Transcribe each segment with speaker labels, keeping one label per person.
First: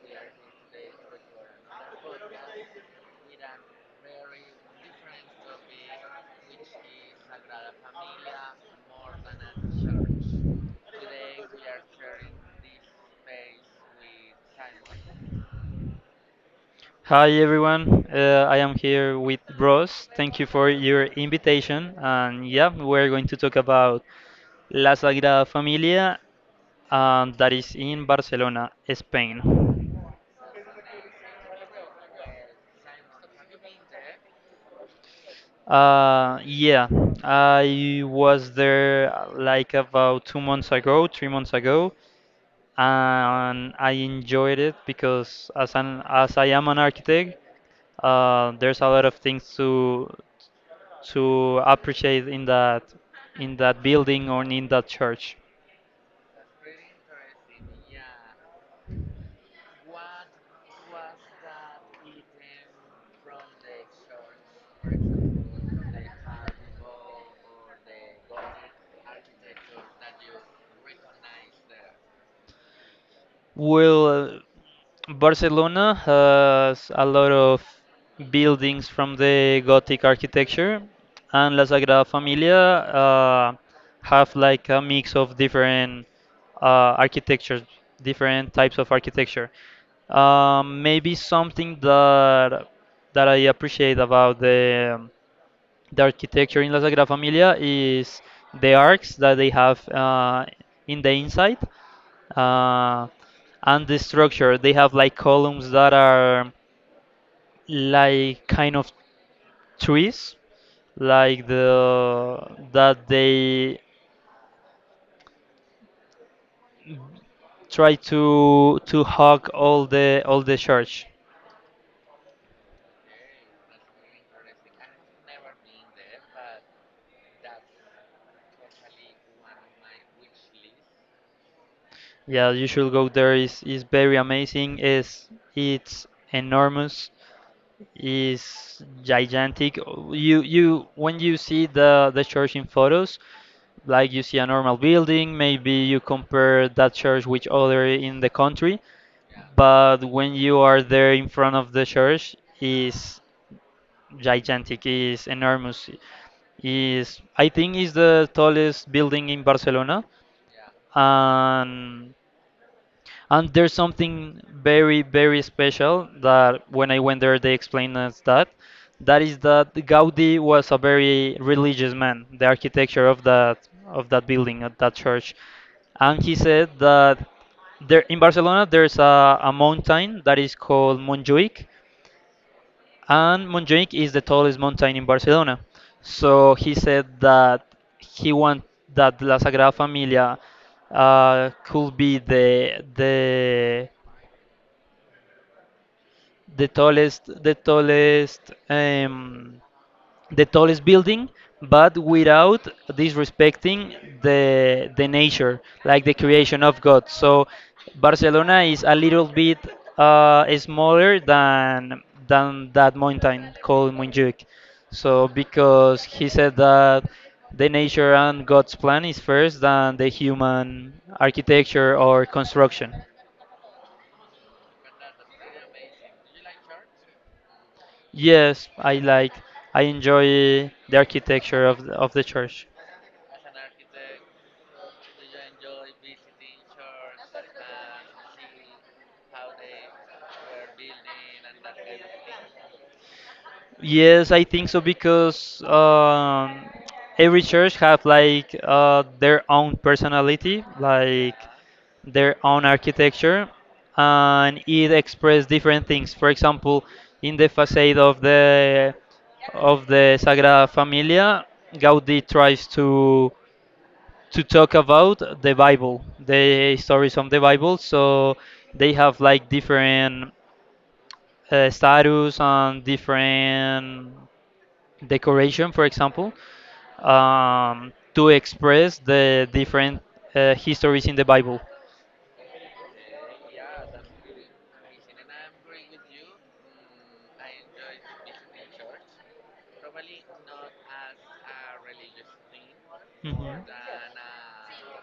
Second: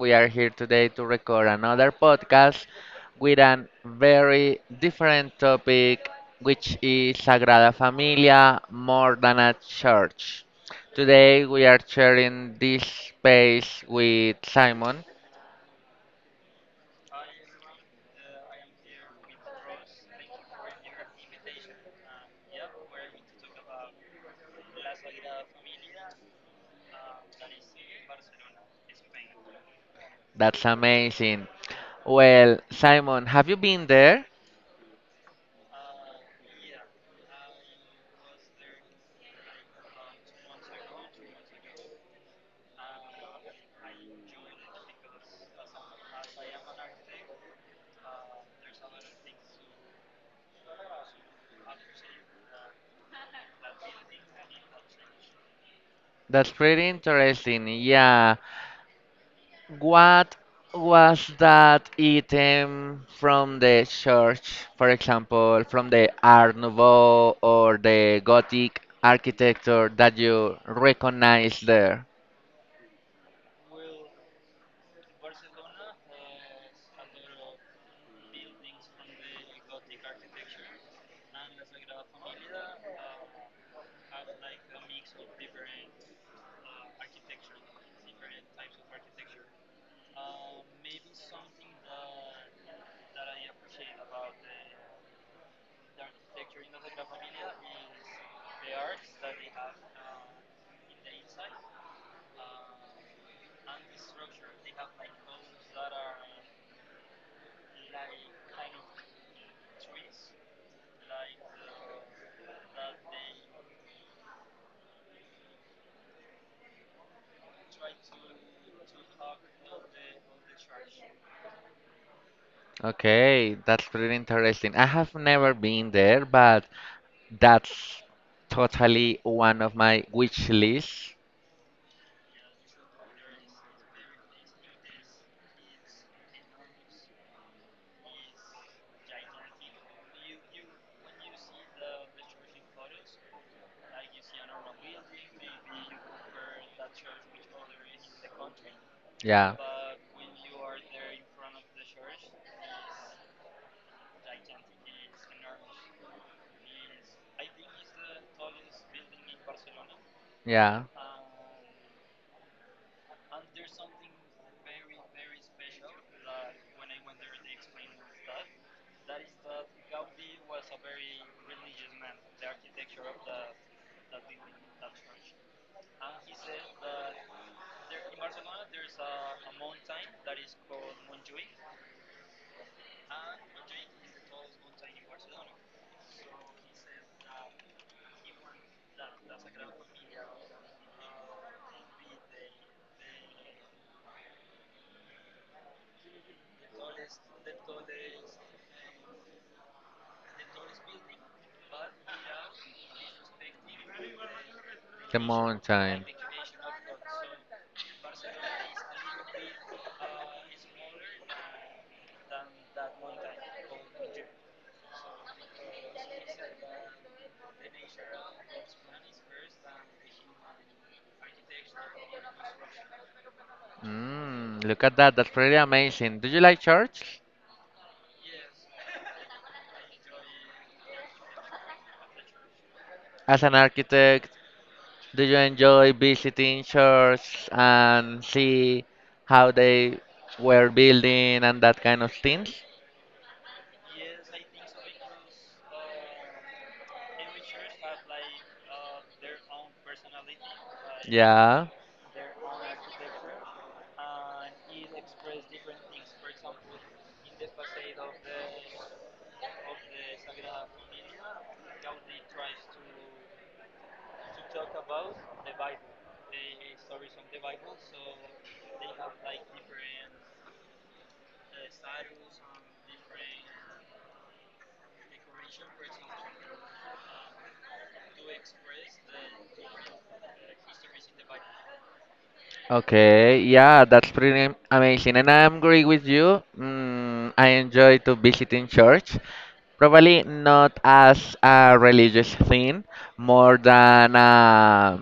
Speaker 1: We are here today to record another podcast with a very different topic, which is Sagrada Familia more than a church. Today, we are sharing this space with Simon.
Speaker 2: Hi everyone, I am here with Bros. Thank you for your invitation. And yeah, we're going to talk about La Sagrada Familia, that is in Barcelona, Spain.
Speaker 1: That's amazing. Well, Simon, have you been there?
Speaker 2: Yeah, I was there like about 2 months ago, 3 months ago, and I enjoyed it because as I am an architect, there's a lot of things to appreciate in that building or in that church.
Speaker 1: That's pretty interesting. Yeah. What was that item from the church, for example, from the Art Nouveau or the Gothic architecture that you recognize there?
Speaker 2: Well, Barcelona has a lot of buildings from the Gothic architecture, and La Sagrada Familia uh, have like a mix of different architectures, different types of architecture. Maybe something that I appreciate about um, the architecture in La Sagrada Familia is the arcs that they have in the inside uh, and the structure. They have like columns that are like kind of trees, like the that they try to hug all the church.
Speaker 1: Okay, that's pretty interesting. I have never been there, but that's totally one of my wish lists.
Speaker 2: Yeah, you should go there. Is very amazing. Is It's enormous. Is gigantic. You, when you see the church in photos, like you see a normal building, maybe you compare that church with other in the country,
Speaker 1: Yeah,
Speaker 2: but when you are there in front of the church, is gigantic, is enormous, is I think is the tallest building in Barcelona,
Speaker 1: yeah.
Speaker 2: and and there's something very, very special that when I went there, they explained us that. That is that Gaudi was a very religious man, the architecture of that building, of that church. And he said that there in Barcelona there's a mountain that is called Montjuic, and Montjuic is the tallest mountain in Barcelona. So he said that he want that La Sagrada Familia could be the tallest the tallest um, the tallest building but without disrespecting the
Speaker 1: The
Speaker 2: nature, like
Speaker 1: mountain.
Speaker 2: the creation of God. So Barcelona is a little bit smaller than that mountain called Montjuic. So because he said that the nature and God's plan is first than the human architecture or construction.
Speaker 1: Mm, look at that. That's really amazing. Do you like church?
Speaker 2: Yes, I like. I enjoy the architecture of the church.
Speaker 1: As an architect, do you enjoy visiting church and see how they were building and that kind of things?
Speaker 2: Yes, I think so because every church have like their own personality, like
Speaker 1: Yeah.
Speaker 2: their own architecture, and it express different things. For example, in the facade of the Sagrada Familia, Gaudi tries to talk about the Bible, the stories from the Bible. So they have like different status and different decoration, for example, to express the different histories in the Bible.
Speaker 1: Okay, yeah, that's pretty amazing, and I agree with you. Mm, I enjoy to visiting church, probably not as a religious thing, more than a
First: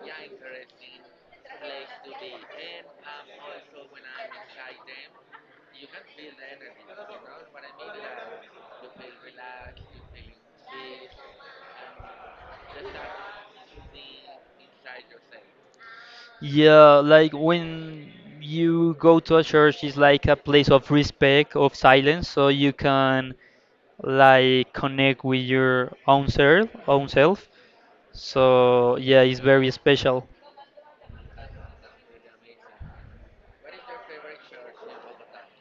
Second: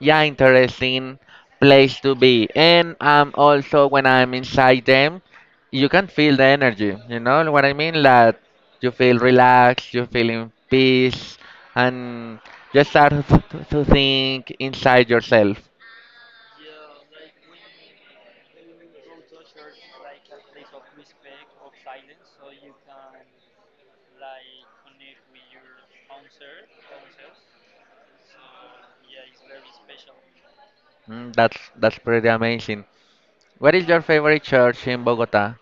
Speaker 1: yeah interesting place to be. And also when I'm inside them, you can feel the energy. You know what I mean? That you feel relaxed, you feel in peace, and just start to think inside yourself.
Speaker 2: Yeah, like when you go to a church, it's like a place of respect, of silence, so you can like connect with your own self, own self. So yeah, it's very special.
Speaker 1: Mm, that's pretty amazing. What is your favorite church in Bogota?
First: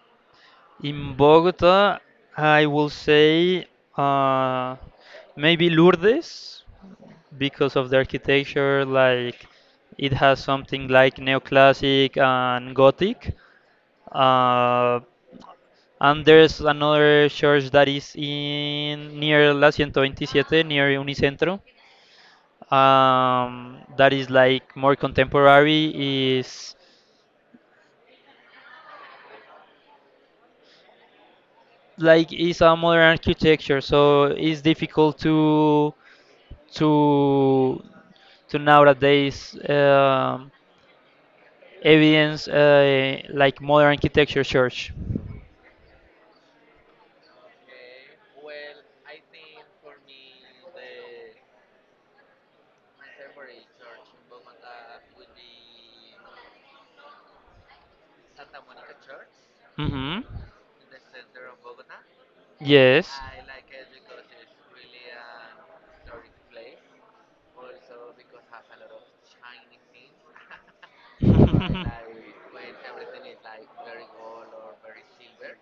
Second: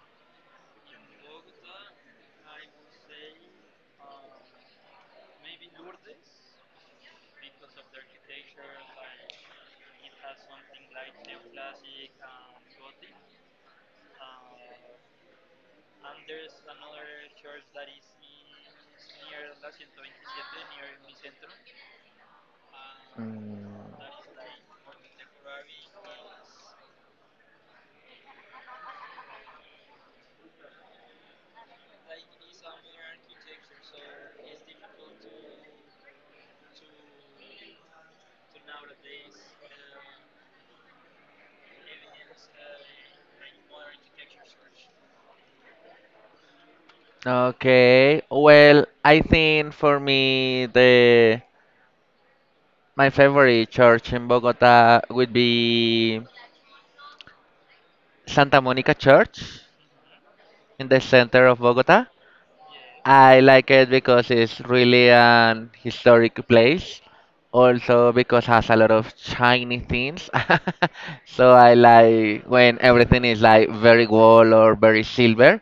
Speaker 2: In Bogota, I will say uh, maybe Lourdes because of the architecture, like it has something like neoclassic and Gothic. Uh, And there's another church that is in near La 127, near Unicentro.
Speaker 1: Mm,
Speaker 2: That is like more contemporary. Is like is a modern architecture, so it's difficult to to nowadays evidence like modern architecture church.
Speaker 1: okay, well, I think for me the my favorite church in Bogota would be Santa Monica Church
Speaker 2: Hmm.
Speaker 1: in the center of Bogota.
Speaker 2: Yes.
Speaker 1: I like it because it's really an historic place. Also because has a lot of shiny things. So I like when everything is like very gold or very silver.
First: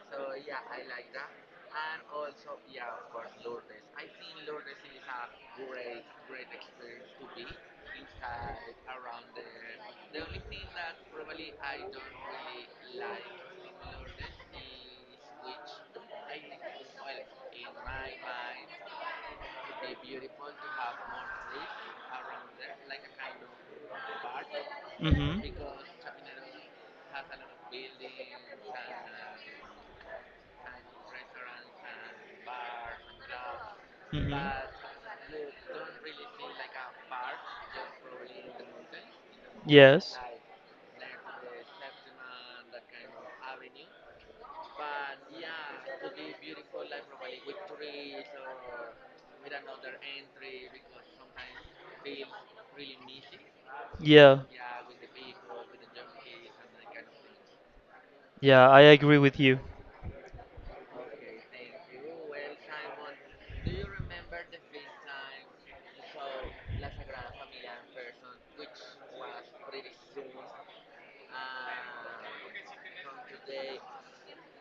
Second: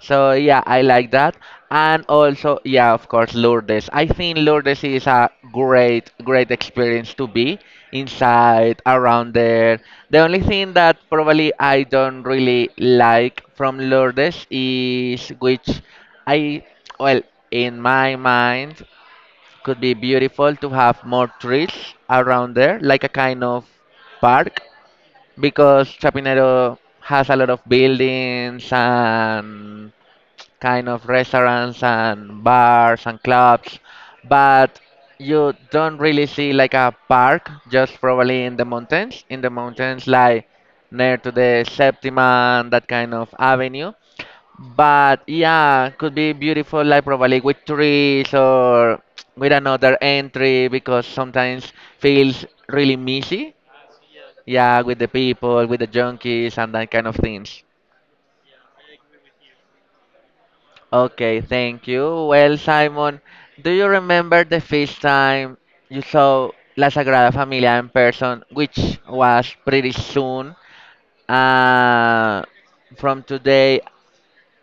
Speaker 1: So yeah, I like that. And also, yeah, of course, Lourdes. I think Lourdes is a great, great experience to be inside, around there. The only thing that probably I don't really like from Lourdes is which I, well, in my mind, could be beautiful to have more trees around there, like a kind of park
Speaker 2: Hmm.
Speaker 1: because Chapinero has a lot of buildings and kind of restaurants and bars and clubs,
Speaker 2: Hmm.
Speaker 1: but you don't really see like a park, just probably in the mountains
Speaker 2: Yes.
Speaker 1: like near to the Septima and that kind of avenue. But yeah, could be beautiful like probably with trees or with another entry because sometimes feels really messy.
Speaker 2: Yeah.
Speaker 1: Yeah, with the people, with the junkies and that kind of things.
Speaker 2: Yeah, I agree with you.
Speaker 1: Okay, thank you. Well, Simon, do you remember the first time you saw La Sagrada Familia in person, which was pretty soon uh, from today?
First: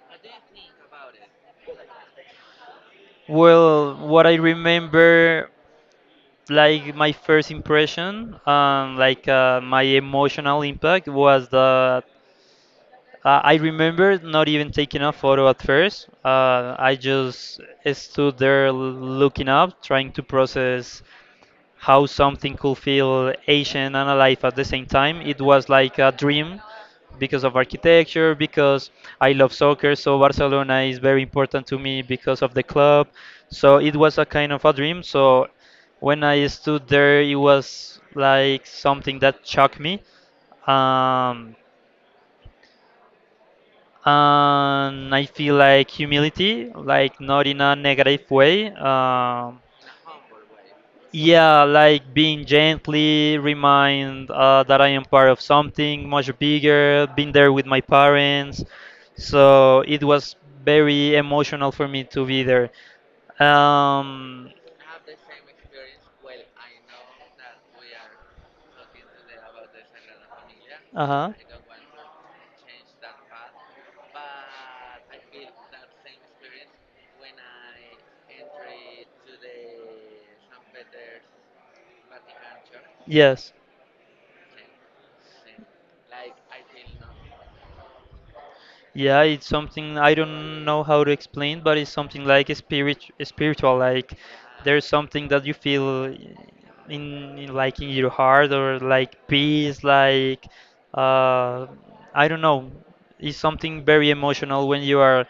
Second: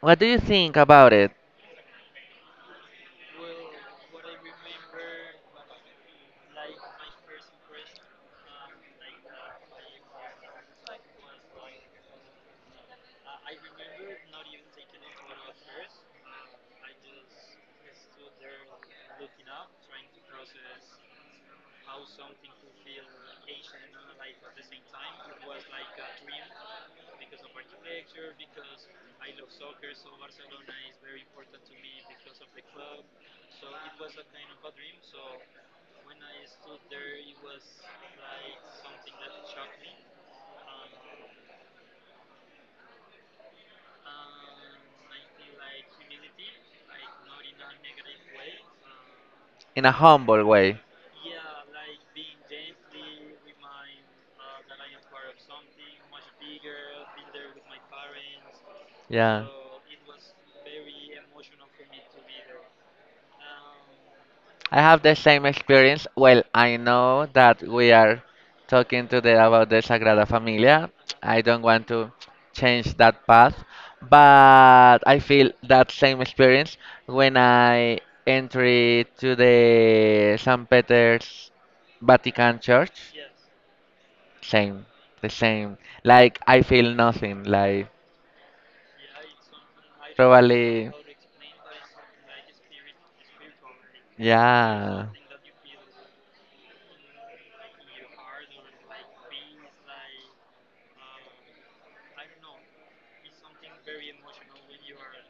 Speaker 1: What do you think about it
Speaker 2: Well, what I remember, like my first impression, like my emotional impact was that I remember not even taking a photo at first. I just stood there looking up, trying to process how something could feel ancient and alive at the same time. It was like a dream because of architecture, because I love soccer, so Barcelona is very important to me because of the club. So it was a kind of a dream. So when I stood there, it was like something that shocked me. Um, and I feel like humility, like not in a negative way. Um,
Speaker 1: in a humble way?
Speaker 2: yeah, like being gently remind that I am part of something much bigger, been there with my parents.
Speaker 1: Yeah.
Speaker 2: So it was very emotional for me to be there. Um.
Speaker 1: I have the same experience. Well, I know that we are talking today about the Sagrada Familia.
Speaker 2: Uh-huh.
Speaker 1: I don't want to change that path, but I feel that same experience when I entered to the St. Peter's Vatican Church.
Speaker 2: Yes.
Speaker 1: Same, the same. Like I feel nothing. Like
Speaker 2: Yeah, it's something I don't know
Speaker 1: probably,
Speaker 2: how to explain, but it's something like a spirit, spiritual. Like there's
Speaker 1: yeah
Speaker 2: something that you feel in like in your heart or like peace. Like uh, I don't know, it's something very emotional when you are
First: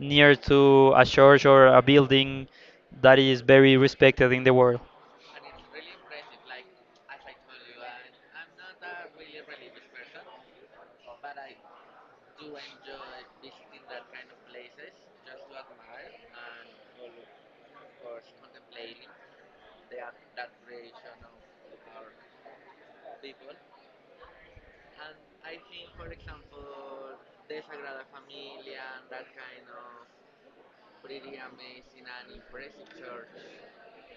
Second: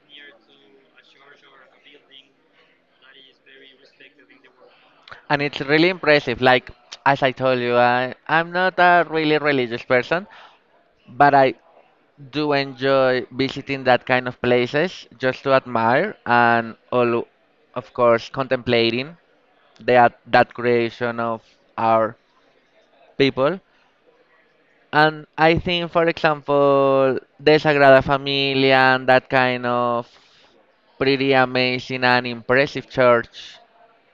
Speaker 2: near to a church or a building that is very respected in the world.
Speaker 1: and it's really impressive. Like as I told you, I'm not a really religious person, but I do enjoy visiting that kind of places just to admire and all, of course, contemplating that creation of our people. And I think, for example, the Sagrada Familia and that kind of pretty amazing and impressive church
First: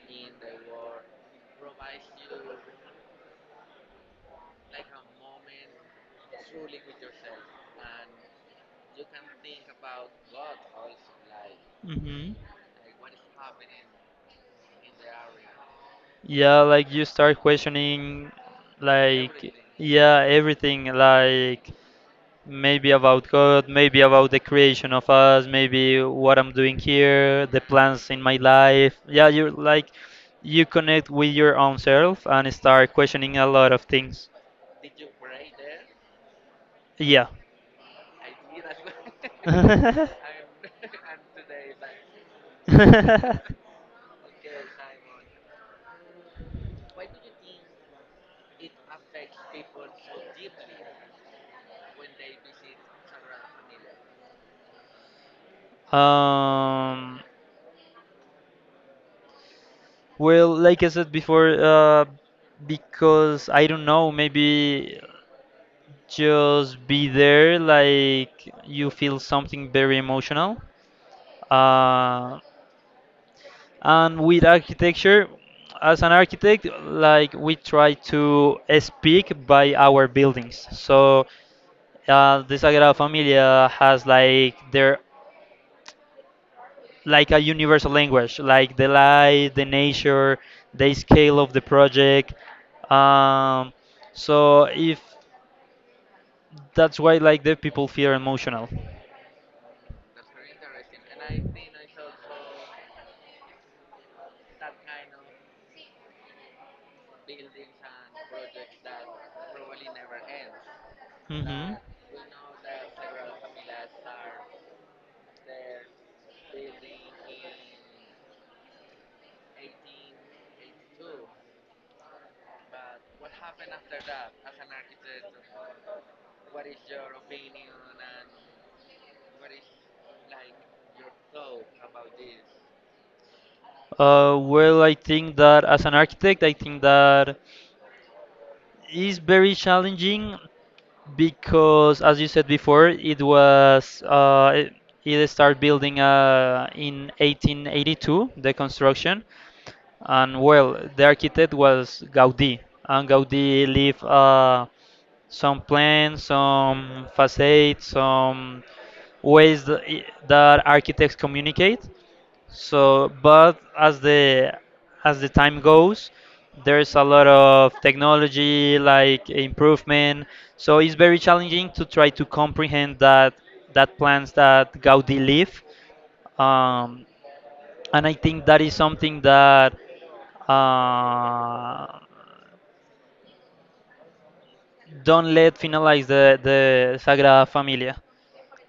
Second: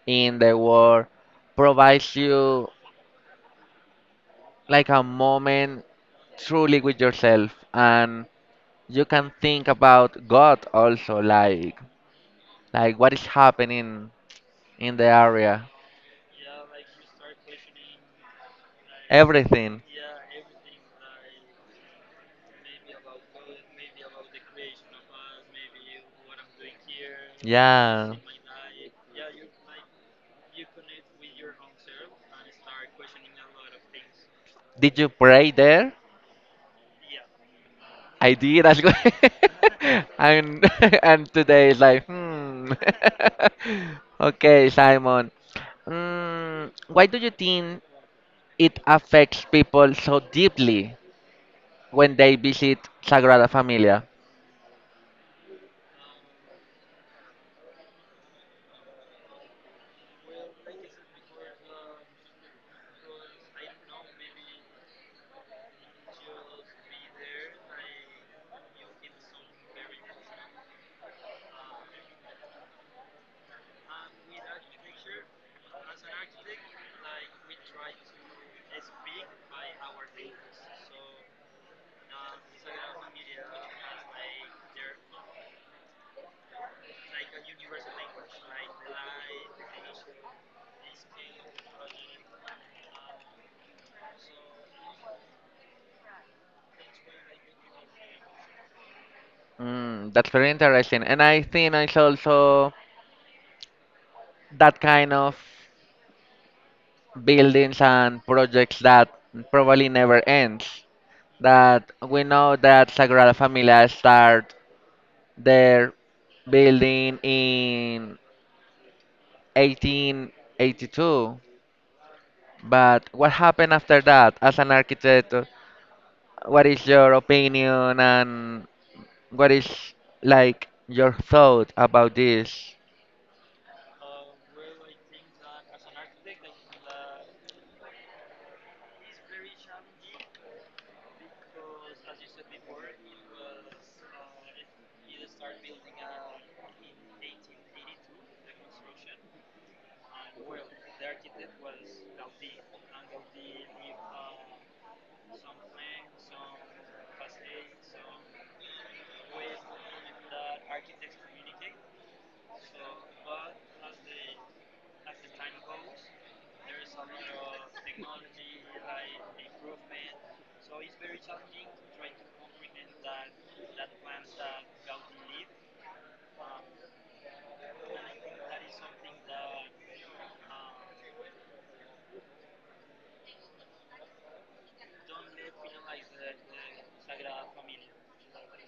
Speaker 1: in the world provides you like a moment truly with yourself and you can think about God also
Speaker 2: Hmm.
Speaker 1: like what is happening in the area
Speaker 2: Yeah, like you start questioning, like,
Speaker 1: everything
Speaker 2: yeah, everything. Like, maybe about God, maybe about the creation of us, maybe what I'm doing here, the plans
Speaker 1: yeah
Speaker 2: in my life. Yeah, you're like you connect with your own self and start questioning a lot of things.
Speaker 1: did you pray there?
Speaker 2: Yeah.
Speaker 1: I did as well. And and today is like hmm. Okay Simon, mm, why do you think it affects people so deeply when they visit Sagrada Familia?
Speaker 2: Um, well, like I said before, because I don't know, maybe just be there, like you feel something very emotional. Uh, and with architecture, as an architect, like we try to speak by our buildings. So the Sagrada Familia has like their like a universal language, like the light, the nature, the scale of the project. Um, so if that's why like the people feel emotional.
Speaker 1: Mm, that's very interesting. And I think it's also that kind of buildings and projects that probably never ends.
Speaker 2: Hmm.
Speaker 1: That we know that Sagrada Familia start their building in 1882. But what happened after that? As an architect, what is your opinion and what is like your thought about this?
Speaker 2: Well, I think that as an architect, I think that is very challenging because, as you said before, it started building in 1882 the construction, and well, the architect was Gaudí, and Gaudí leave some plans, some facades, some ways that architects communicate. So, but as the time goes, there's a lot of technology like improvement. So it's very challenging to try to comprehend that plans that Gaudí leave. Um, and I think that is something that uh, don't let finalize the Sagrada Familia.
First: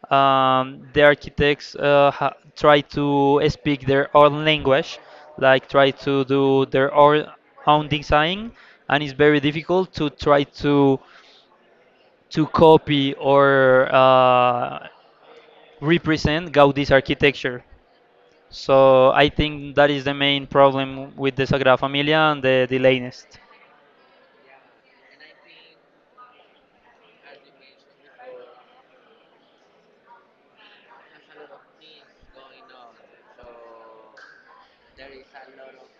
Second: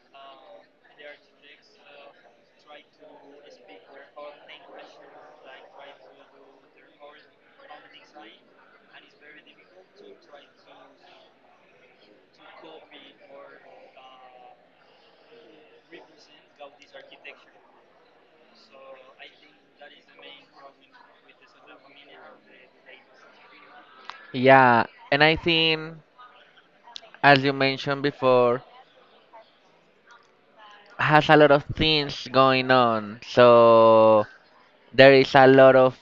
Speaker 2: The architects try to speak their own language, like try to do their own design, and it's very difficult to try to copy or represent Gaudi's architecture. So I think that is the main problem with the Sagrada Familia and the latest.
Speaker 1: Yeah, and I think as you mentioned before, has a lot of things going on. So there is a lot of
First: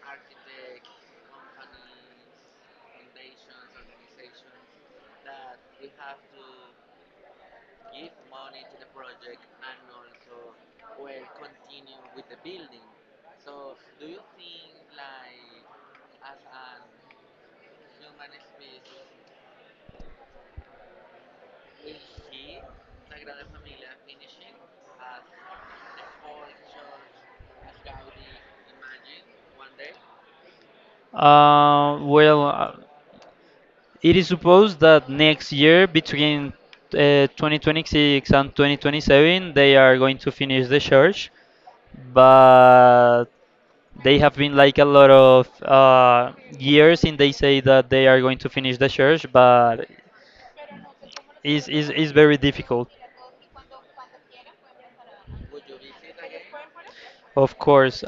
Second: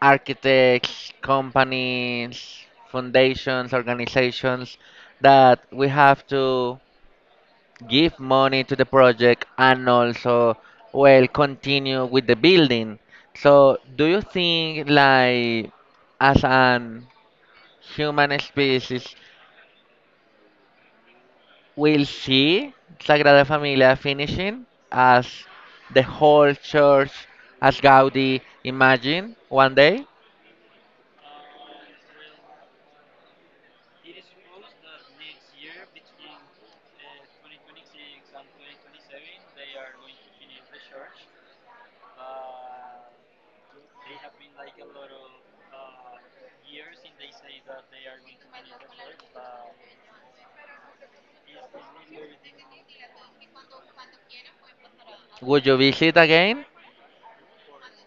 Speaker 1: architects, companies, foundations, organizations that we have to give money to the project and also well continue with the building. So do you think like as an Human species will see Sagrada Familia finishing as the whole church, as Gaudi imagined one day?
Speaker 2: Well, it is supposed that next year, between 2026 and 2027, they are going to finish the church, but they have been like a lot of years, and they say that they are going to finish the church, but it's very difficult,
Speaker 1: Would you visit again?
Speaker 2: of course.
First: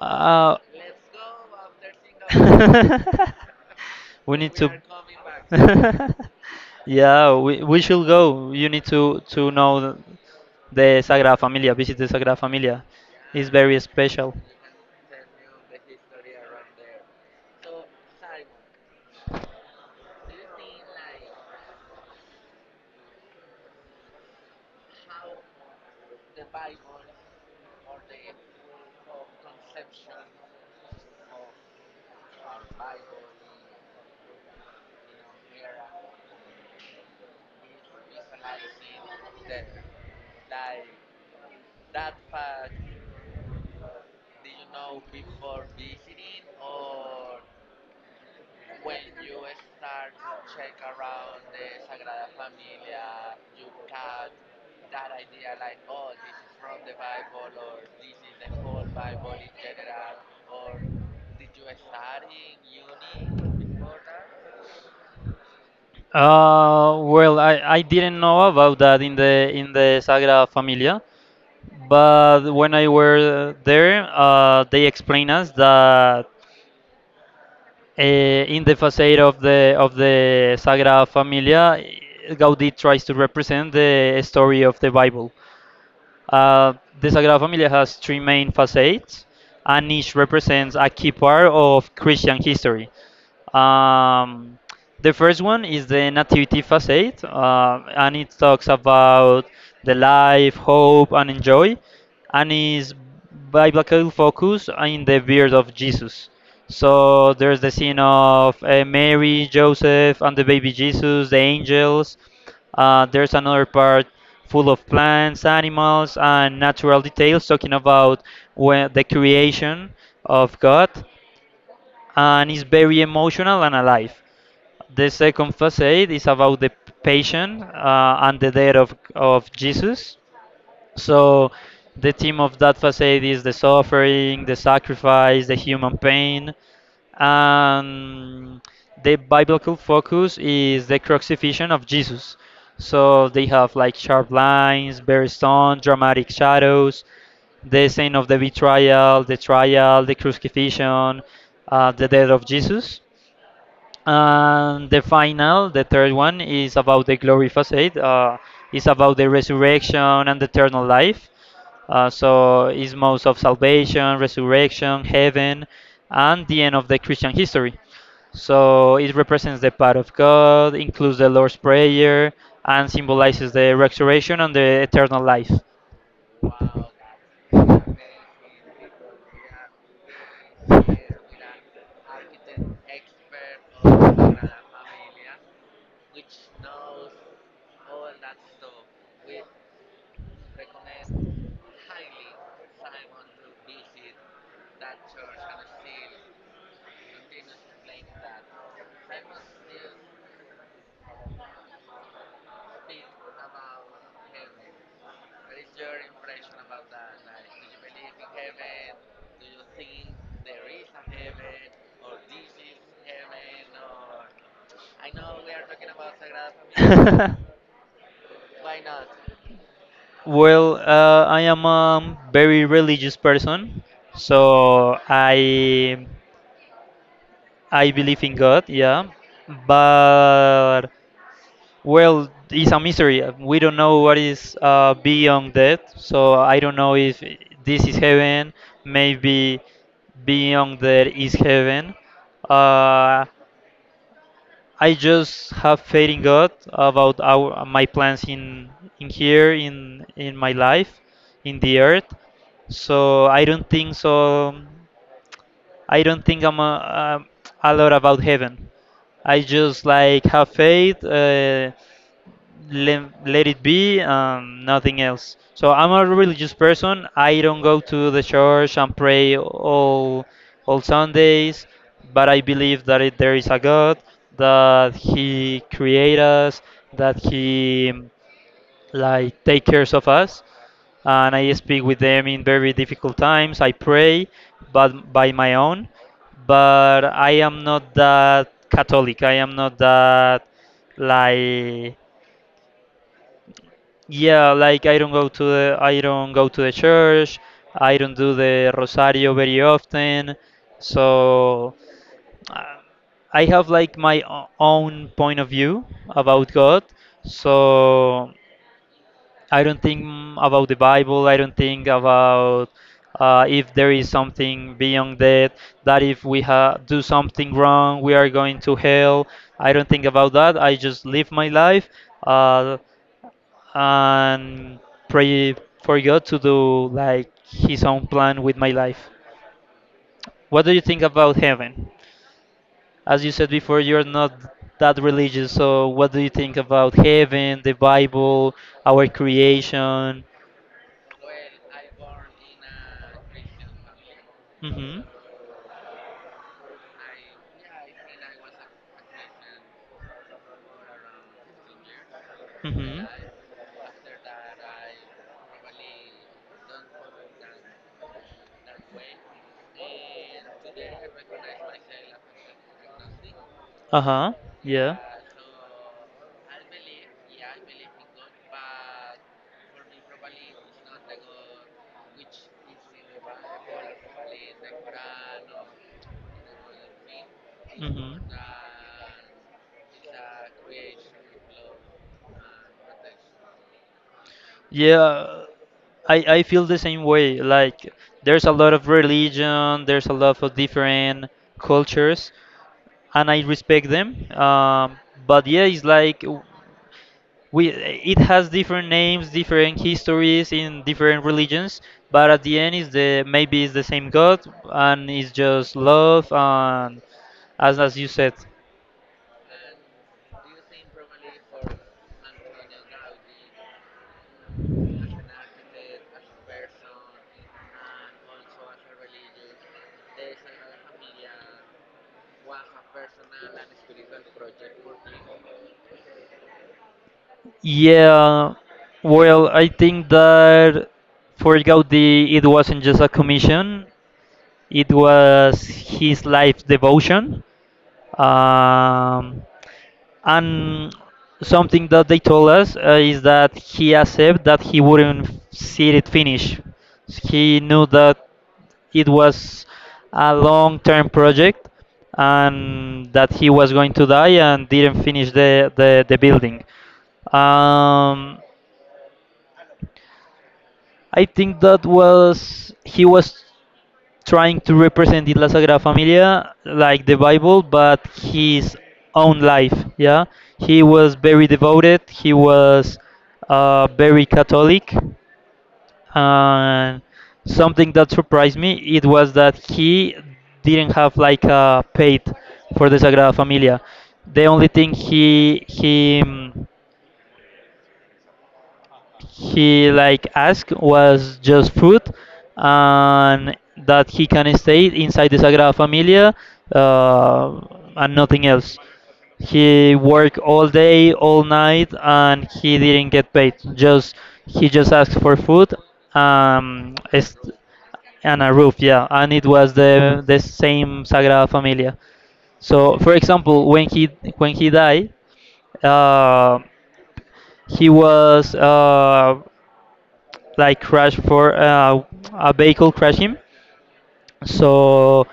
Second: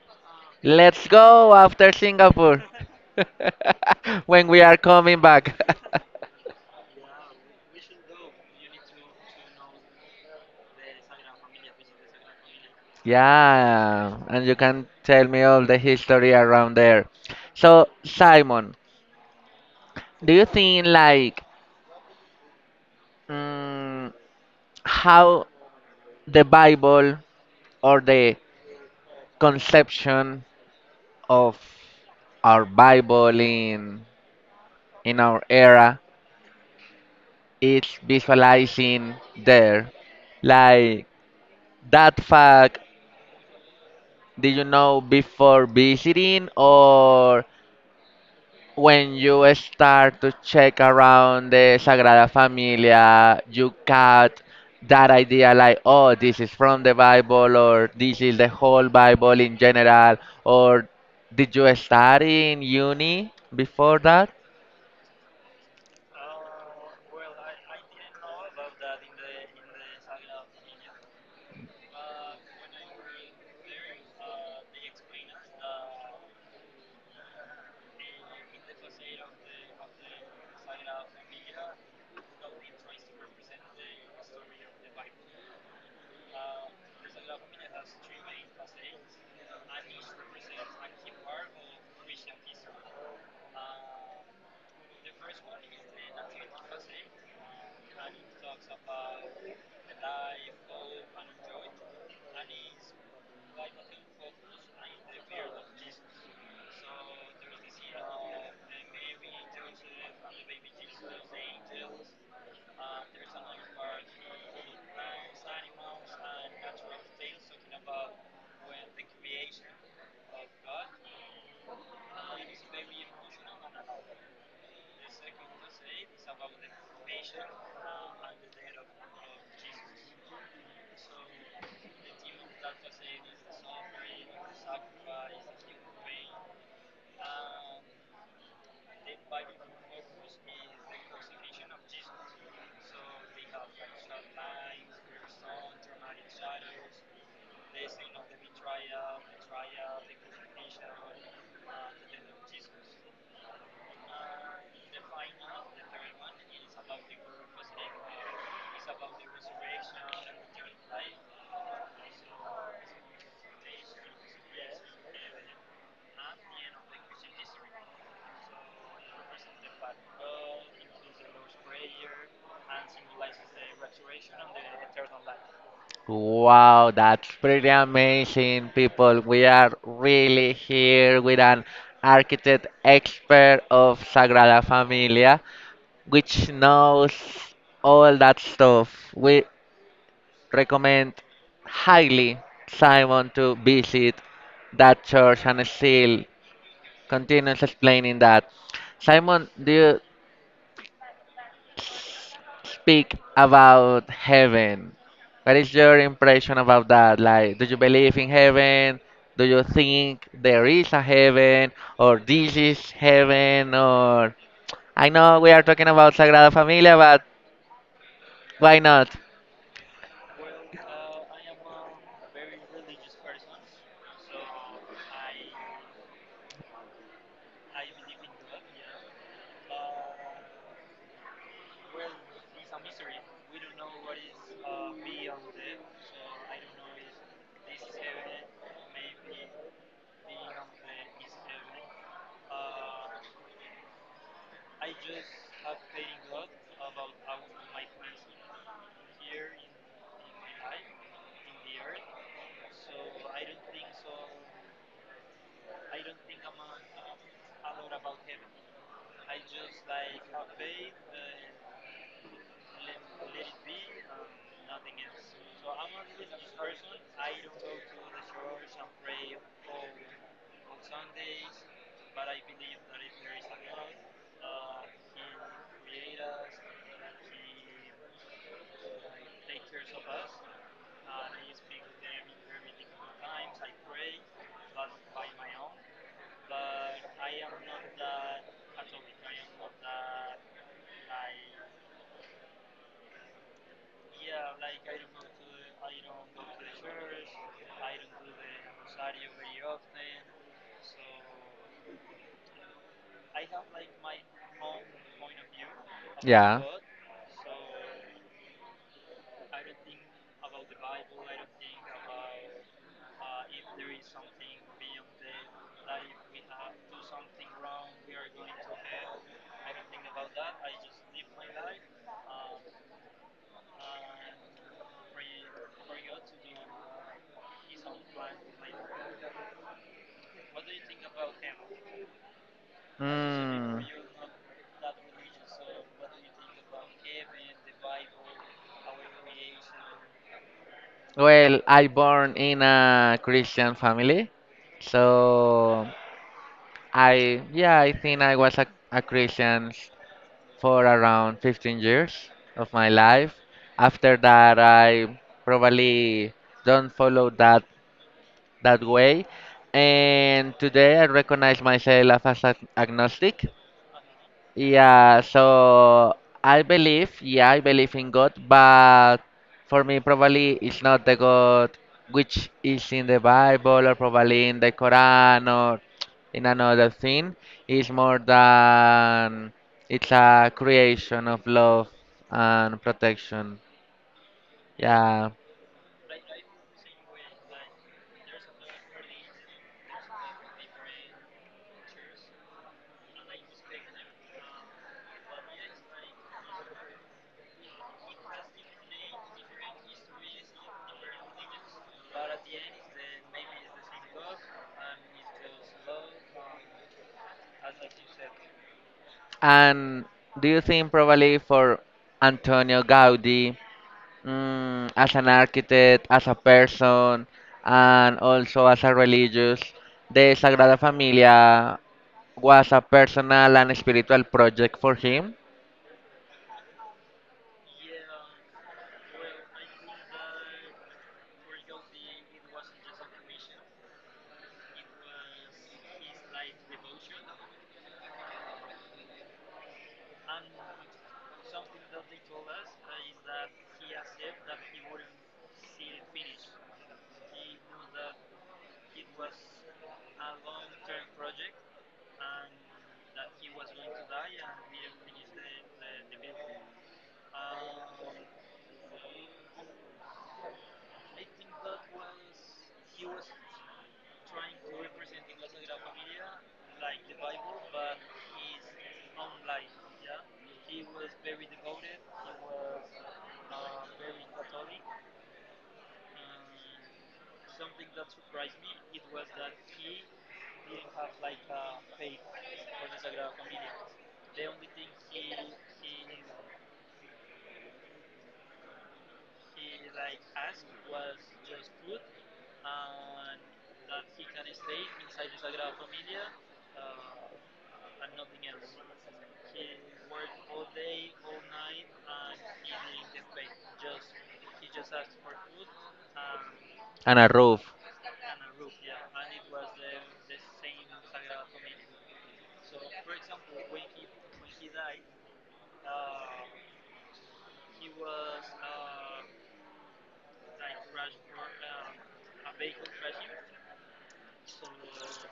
Speaker 2: Uh.
Speaker 1: Let's go after Singapore
Speaker 2: We
Speaker 1: when
Speaker 2: need
Speaker 1: we are
Speaker 2: to.
Speaker 1: coming back.
Speaker 2: Yeah, we should go. You need to know the Sagrada Familia. Visit the Sagrada Familia. It's very
Speaker 1: Yeah,
Speaker 2: special.
Speaker 1: and you can tell me all the history around there. So, Simon, do you think like mm, how the Bible or the conception of our Bible in our era is visualizing there. Like that fact, did you know before visiting or when you start to check around the Sagrada Familia, you got that idea like, oh, this is from the Bible or this is the whole Bible in general or did you study in uni before that?
Speaker 2: Well, I didn't know about that in the Sagrada Familia, but when I were there, they explained us that in the facade of the Sagrada Familia, Gaudí tries to represent the story of the Bible. Uh, the Sagrada Familia has 3 main facades, and each represents a key part of Christian history. Um, the first one is the Nativity Facade, and it talks about the life, hope, and enjoy, and is biblical focus in the birth of Jesus. So there's the scene of Mary, Joseph, and the baby Jesus, the angels. There's another part full of plants, animals, and natural details talking about when, the creation of God, and is very emotional and alive. The second facade is about the passion and the death of Jesus. So the theme of that facade is the suffering, the sacrifice, the human pain, and the biblical focus is the crucifixion of Jesus. So they have like sharp lines, very stone, dramatic shadows, the scene of the betrayal, the trial, the crucifixion, the death of Jesus. And the final, the third one, is about the glory facade. It's about the resurrection and eternal life. So it's most of salvation, resurrection, heaven, and the end of the Christian history. So it represents the path of God, includes the Lord's Prayer, and symbolizes the resurrection and the eternal life.
Speaker 1: Wow, that's pretty amazing, people. We are really here with an architect expert of Sagrada Familia, which knows all that stuff. We recommend highly Simon to visit that church and still continues explaining that. Simon, do you speak about heaven? What is your impression about that? Like, do you believe in heaven? Do you think there is a heaven? Or this is heaven? Or I know we are talking about Sagrada Familia, but why not?
Speaker 2: Well, I am a very religious person, so I believe in God, yeah. But well, it's a mystery. We don't know what is beyond that, so I don't know if this is heaven. Maybe beyond there is heaven. Uh, I just have faith in God about our my plans in here in my life, in the earth. So I don't think so. I don't think I'm a lot about heaven. I just like have faith. Let it be nothing else. So I'm a religious person, I don't go to the church and pray all Sundays, but I believe that it, there is a God, that he created us, that he like take cares of us, and I speak with them in very difficult times, I pray, but by my own. But I am not that Catholic, I am not that like, yeah, like I don't go to the I don't go to the church. I don't do the rosario very often. So uh, I have like my own point of view about
Speaker 1: Yeah.
Speaker 2: God. So I don't think about the Bible. I don't think about if there is something beyond that. That if do something wrong, we are going to hell. I don't think about that. I just live my life. Uh, and pray for God to do like His own plan with my life. What do you think about heaven? As you said before,
Speaker 1: Mm.
Speaker 2: you're not that religious, so what do you think about heaven, the Bible, our creation?
Speaker 1: Well, I born in a Christian family,
Speaker 2: Hmm.
Speaker 1: so I yeah, I think I was a Christian for around 15 years of my
Speaker 2: Hmm.
Speaker 1: life. After that, I probably don't follow that way, and today I recognize myself as agnostic.
Speaker 2: Uh huh. Yeah.
Speaker 1: Yeah, so I believe, yeah, I believe in God, but for me, probably it's not the God which is in the Bible or probably in the Quran or in another thing. It's more
Speaker 2: Hmm.
Speaker 1: than it's a creation of love and protection. Yeah.
Speaker 2: Yeah, I feel the same way. Like, there's a lot of religion, there's a lot of different cultures, and I respect them. But yeah, it's like we it has different names, different histories in different religions, but at the end is the, maybe it's the same god, and it's just love and as you said.
Speaker 1: And do you think probably for Antonio Gaudi? Mm, as an architect, as a person, and also as a religious, the Sagrada Familia was a personal and spiritual project for him
Speaker 2: Yeah, well, I think that for Gaudi it wasn't just a commission, it was his life devotion. um, And something that they told us is that he accepted that he wouldn't see it finish. He knew that it was a long-term project and that he was going to die and didn't finish the building. Um, I think that was, he was trying to represent in La Sagrada Familia like the Bible, but his own life. Yeah, he was very devoted. He was very Catholic, and something that surprised me, it was that he didn't have like a faith for the Sagrada Familia. The only thing he he like asked was just food and that he can stay inside the Sagrada Familia, uh, and nothing else. He worked all day, all night, and he didn't get paid. Just he just asked for food, um,
Speaker 1: and a
Speaker 2: est-
Speaker 1: roof.
Speaker 2: and a roof, yeah. And it was the same Sagrada Familia. So, for example, when he died, uh, he was like crash for a vehicle crashed him. So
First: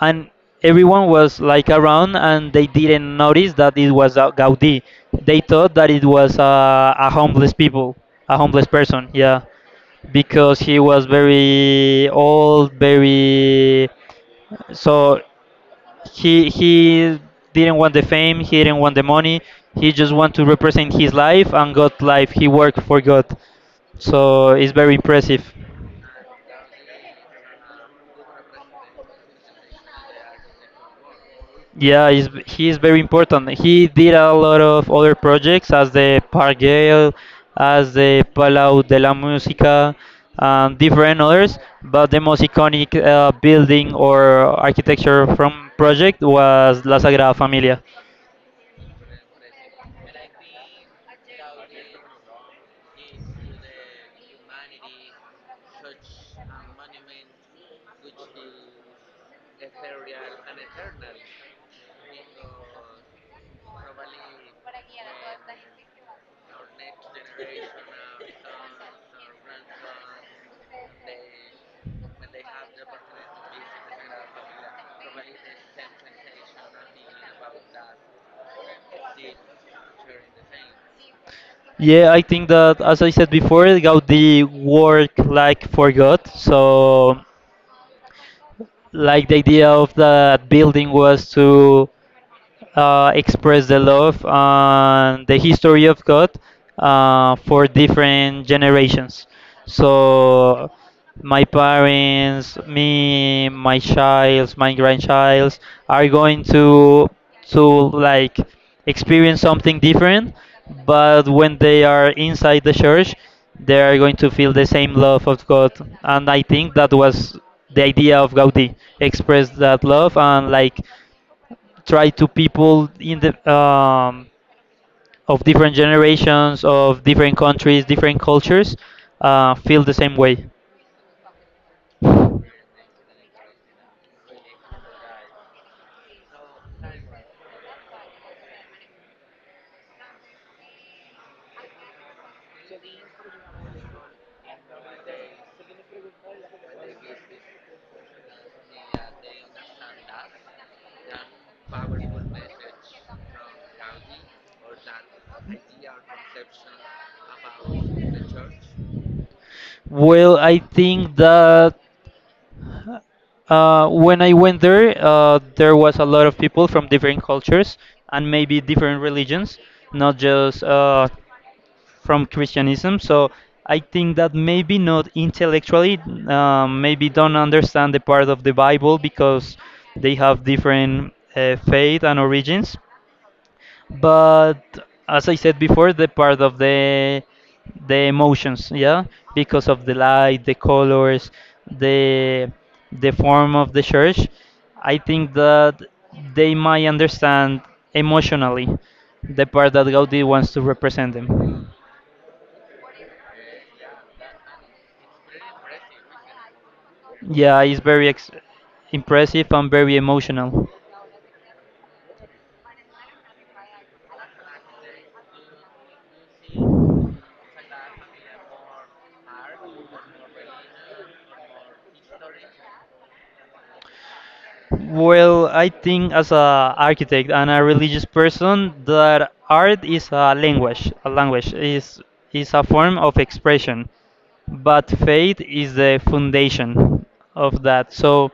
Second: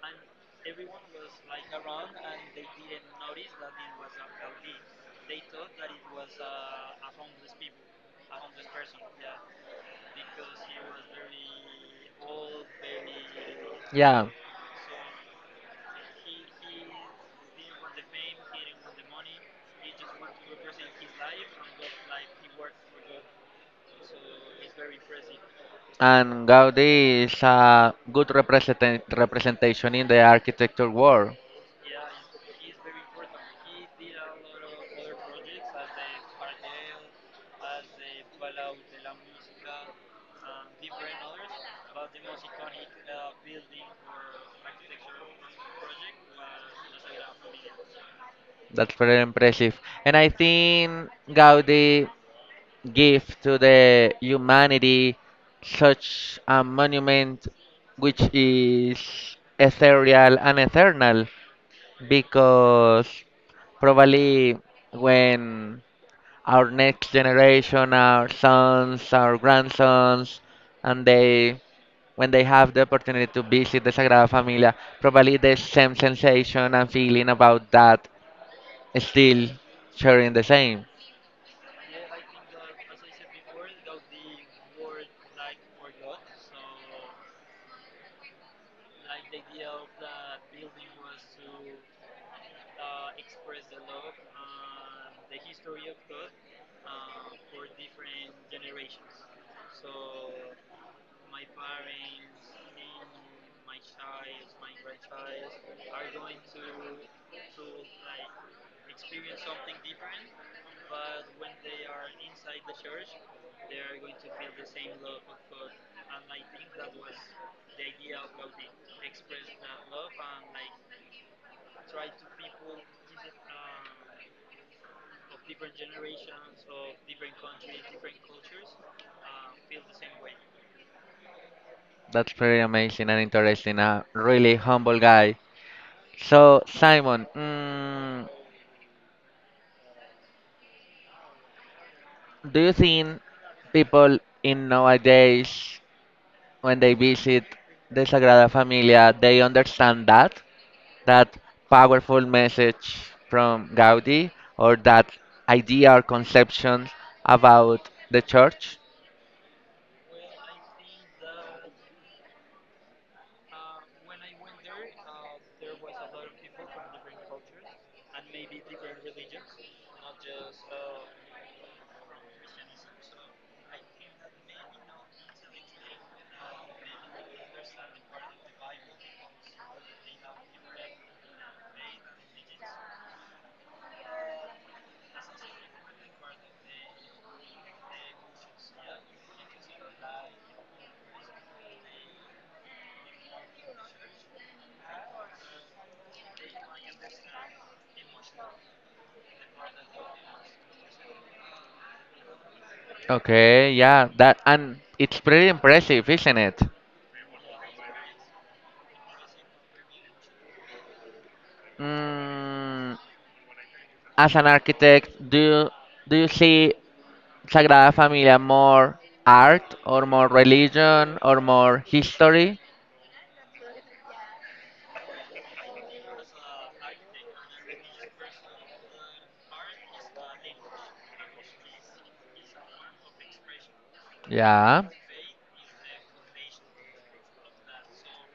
Speaker 2: and everyone was like around and they didn't notice that it was Gaudi. They thought that it was a homeless person. Yeah, because he was very old, very,
Speaker 1: Yeah.
Speaker 2: so he didn't want the fame, he didn't want the money. He just want to represent his life and God life. He worked for God, so it's very impressive.
Speaker 1: And Gaudi is a good representation in the architecture world.
Speaker 2: Yeah, he is very important. He did a lot of other projects as the Pargale, as the Palau de la Música, and different others. But the most iconic building or architecture from project was La Sagrada Familia.
Speaker 1: That's very impressive. And I think Gaudi give to the humanity such a monument which is ethereal and eternal because probably when our next generation our sons our grandsons and they when they have the opportunity to visit the Sagrada Familia, probably the same sensation and feeling about that, still sharing the same.
Speaker 2: Yeah, I think that as I said before, Gaudi work like for God. So, like the idea of that building was to express the love and the history of God for different generations. So my parents, me, my child, my grandchild are going to like experience something different, but when they are inside the church, they are going to feel the same love of God. And I think that was the idea of Gaudi, express that love and like try to people in the of different generations, of different countries, different cultures, feel the same way.
Speaker 1: That's pretty amazing and interesting. A really humble guy. So, Simon, mm, do you think people in nowadays, when they visit the Sagrada Familia, they understand that? That powerful message from Gaudi or that idea or conception about the church?
Speaker 2: Well, I think that when I went there, there was a lot of people from different cultures and maybe different religions, not just from Christianism. So I think that maybe not intellectually, maybe don't understand the part of the Bible because they have different faith and origins, but as I said before, the part of the emotions, yeah, because of the light, the colors, the the form of the church, I think that they might understand emotionally the part that Gaudi wants to represent them.
Speaker 1: Okay, yeah, that and it's pretty impressive, isn't it?
Speaker 2: Yeah, it's impressive and very emotional.
Speaker 1: Mm, as an architect, do you see Sagrada Familia more art or more religion or more history?
Speaker 2: Well, I think as a architect and a religious person that art is a language. Is a form of expression,
Speaker 1: Yeah,
Speaker 2: but faith is the foundation of that. So,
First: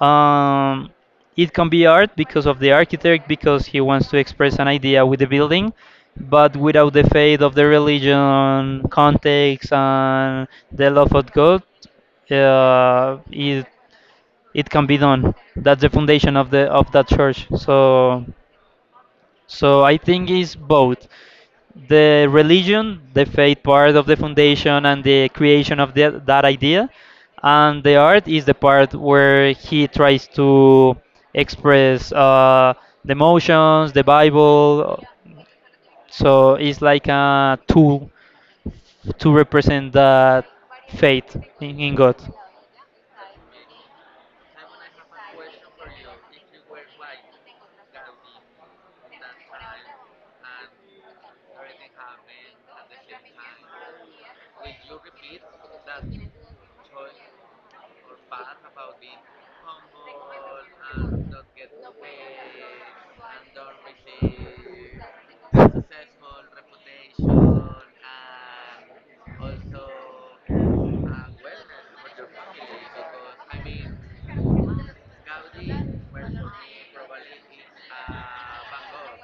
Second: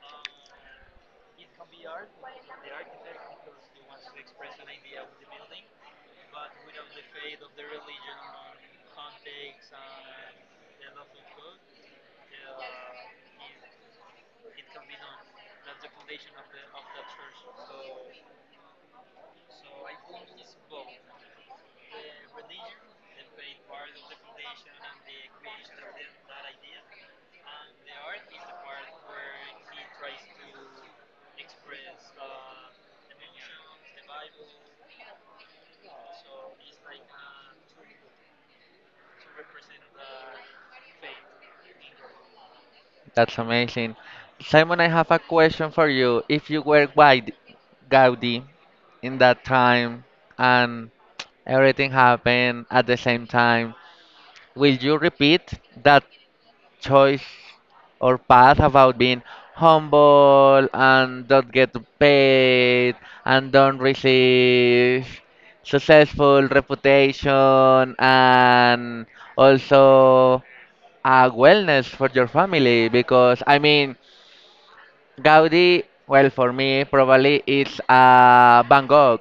Speaker 2: um, it can be art because of the architect because he wants to express an idea with the building, but without the faith of the religion, context, and the love of God, uh, it it can be done. That's the foundation of the of that church. So I think it's both, the religion, the faith part of the foundation and the creation of that idea, and the art is the part where he tries to express the emotions, the Bible. So it's like a tool to represent that faith in God.
Speaker 1: that's amazing. Simon, I have a question for you. If you were Gaudi in that time and everything happened at the same time, will you repeat that choice or path about being humble and don't get paid and don't receive successful reputation and also a wellness for your family because I mean Gaudi well for me probably it's a Van Gogh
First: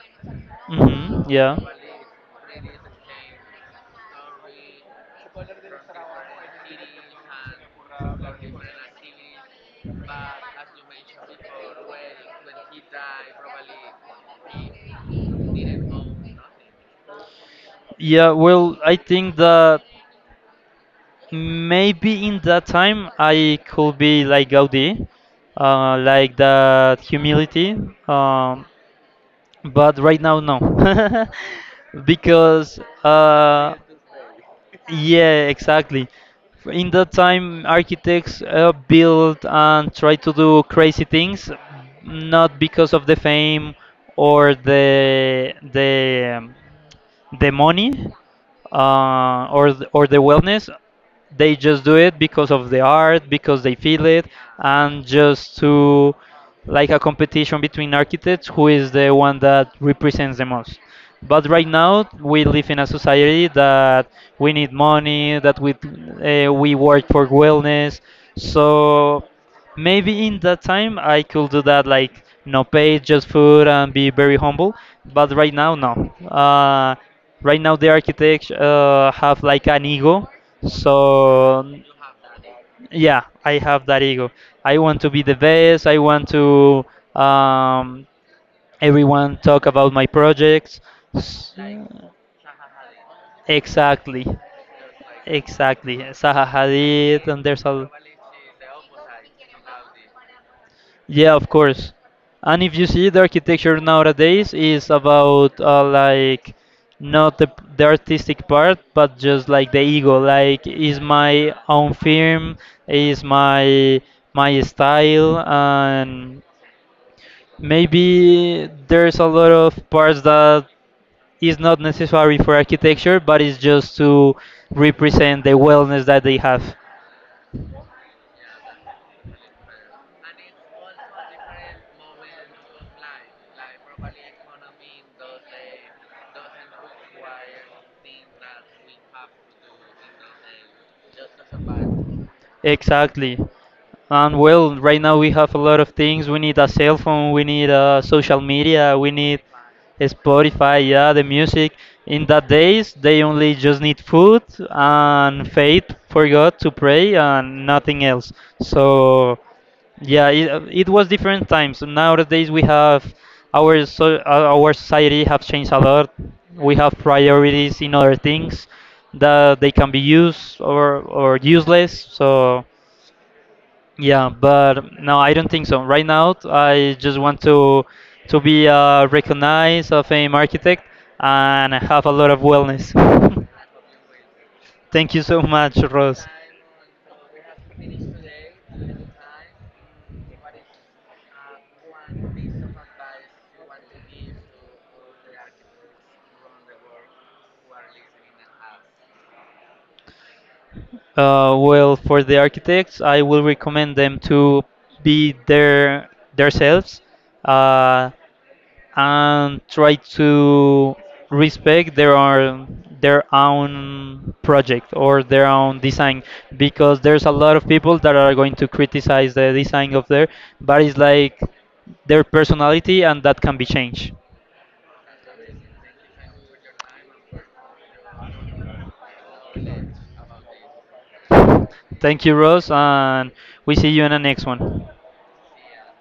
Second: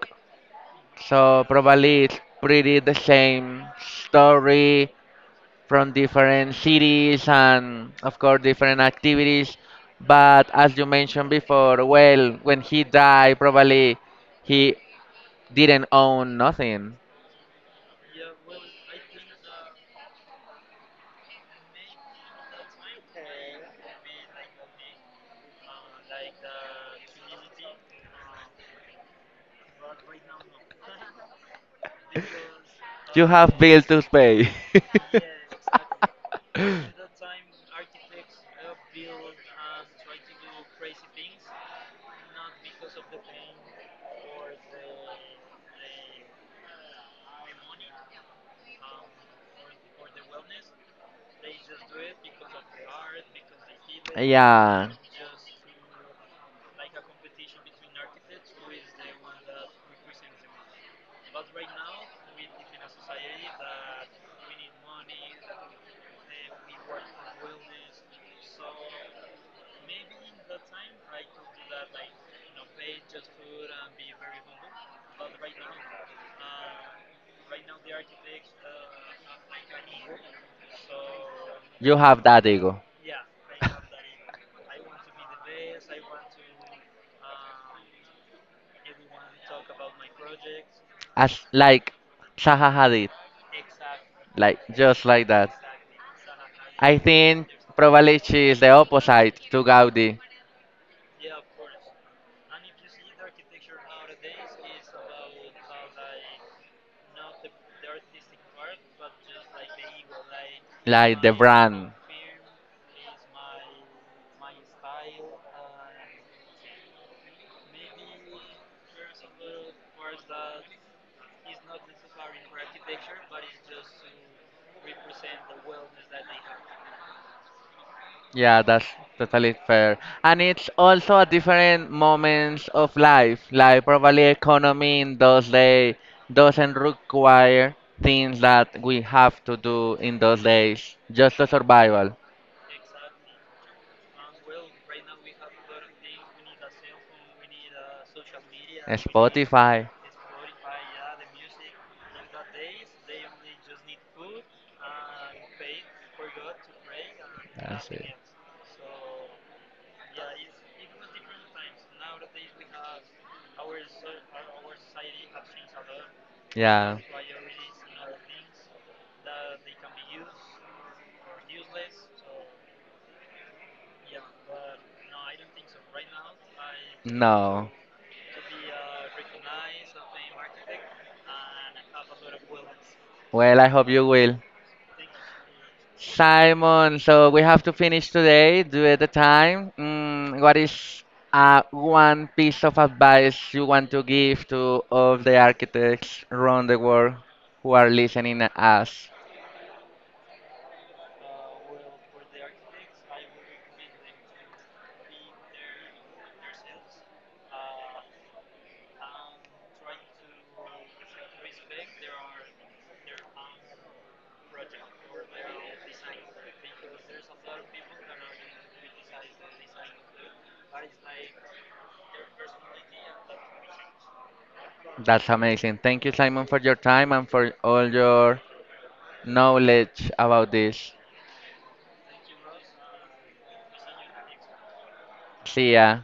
Speaker 2: Hmm.
Speaker 1: so
Speaker 2: Yeah.
Speaker 1: probably it's pretty the same story from different cities and, of course, different activities. But as you mentioned before, well, when he died, probably he didn't own nothing.
Speaker 2: Yeah, well, I think that maybe in that time I could be like Gaudi, like that humility. Um, but right now no. Because
Speaker 1: You have
Speaker 2: uh,
Speaker 1: bills to pay.
Speaker 2: yeah, exactly. In that time architects built and tried to do crazy things, not because of the fame or the money, or the wellness. They just do it because of the art, because they feel it,
Speaker 1: Yeah.
Speaker 2: and just to like a competition between architects, who is the one that represents the most. But right now we live in a society that we need money, that we work for wellness. So maybe in that time I could do that, like no pay, just food, and be very humble. But right now, no. Uh, right now, the architects have like an ego. So
Speaker 1: You have that ego.
Speaker 2: yeah, I have that ego. I want to be the best. I want to um, everyone talk about my projects.
Speaker 1: As
Speaker 2: S-
Speaker 1: like Zaha Hadid.
Speaker 2: Exactly,
Speaker 1: Like just like that.
Speaker 2: exactly. Zaha
Speaker 1: Is
Speaker 2: Hadid,
Speaker 1: think
Speaker 2: and there's
Speaker 1: interesting.
Speaker 2: a,
Speaker 1: Probably she is the opposite to Gaudi.
Speaker 2: yeah, of course. And if you see the architecture nowadays is about like not the artistic part, but just like the ego. Like, is
Speaker 1: Like the
Speaker 2: my
Speaker 1: brand.
Speaker 2: own firm, is my my style, and maybe there's a lot of parts that is not necessary for architecture, but it's just to represent the wellness that they have.
Speaker 1: Yeah, that's totally fair. And it's also at different moments of life. Like probably economy in those days doesn't require things that we have to do in those days. Just the survival.
Speaker 2: Exactly. And well, right now we have a lot of things. We need a cell phone, we need social media, we need
Speaker 1: Spotify.
Speaker 2: Spotify, yeah, the music. In that days, they only just need food and faith for God to pray and
Speaker 1: I
Speaker 2: nothing
Speaker 1: see.
Speaker 2: else. So yeah, it was different times. Nowadays we have our society have changed a lot. We have
Speaker 1: Yeah. Yeah.
Speaker 2: priorities in other things that they can be used or useless. So yeah, but no, I don't think so. Right now, I just want
Speaker 1: No.
Speaker 2: to be recognized of an architect and have a lot of wellness.
Speaker 1: Well, I hope you will.
Speaker 2: Thank you so much, Rose.
Speaker 1: Simon, so we have to finish today due at the time. Mm, what is one piece of advice you want to give to all the architects around the world who are listening us?
Speaker 2: Well, for the architects, I will recommend them to be their themselves. Uh, and try to respect their own project or their own design, because there's a lot of people that are going to criticize the design of their, but it's like their personality and that can be changed.
Speaker 1: That's amazing. Thank you, Simon, for your time and for all your knowledge about this.
Speaker 2: Thank you, Rose, and we see you in the next one.
Speaker 1: See ya.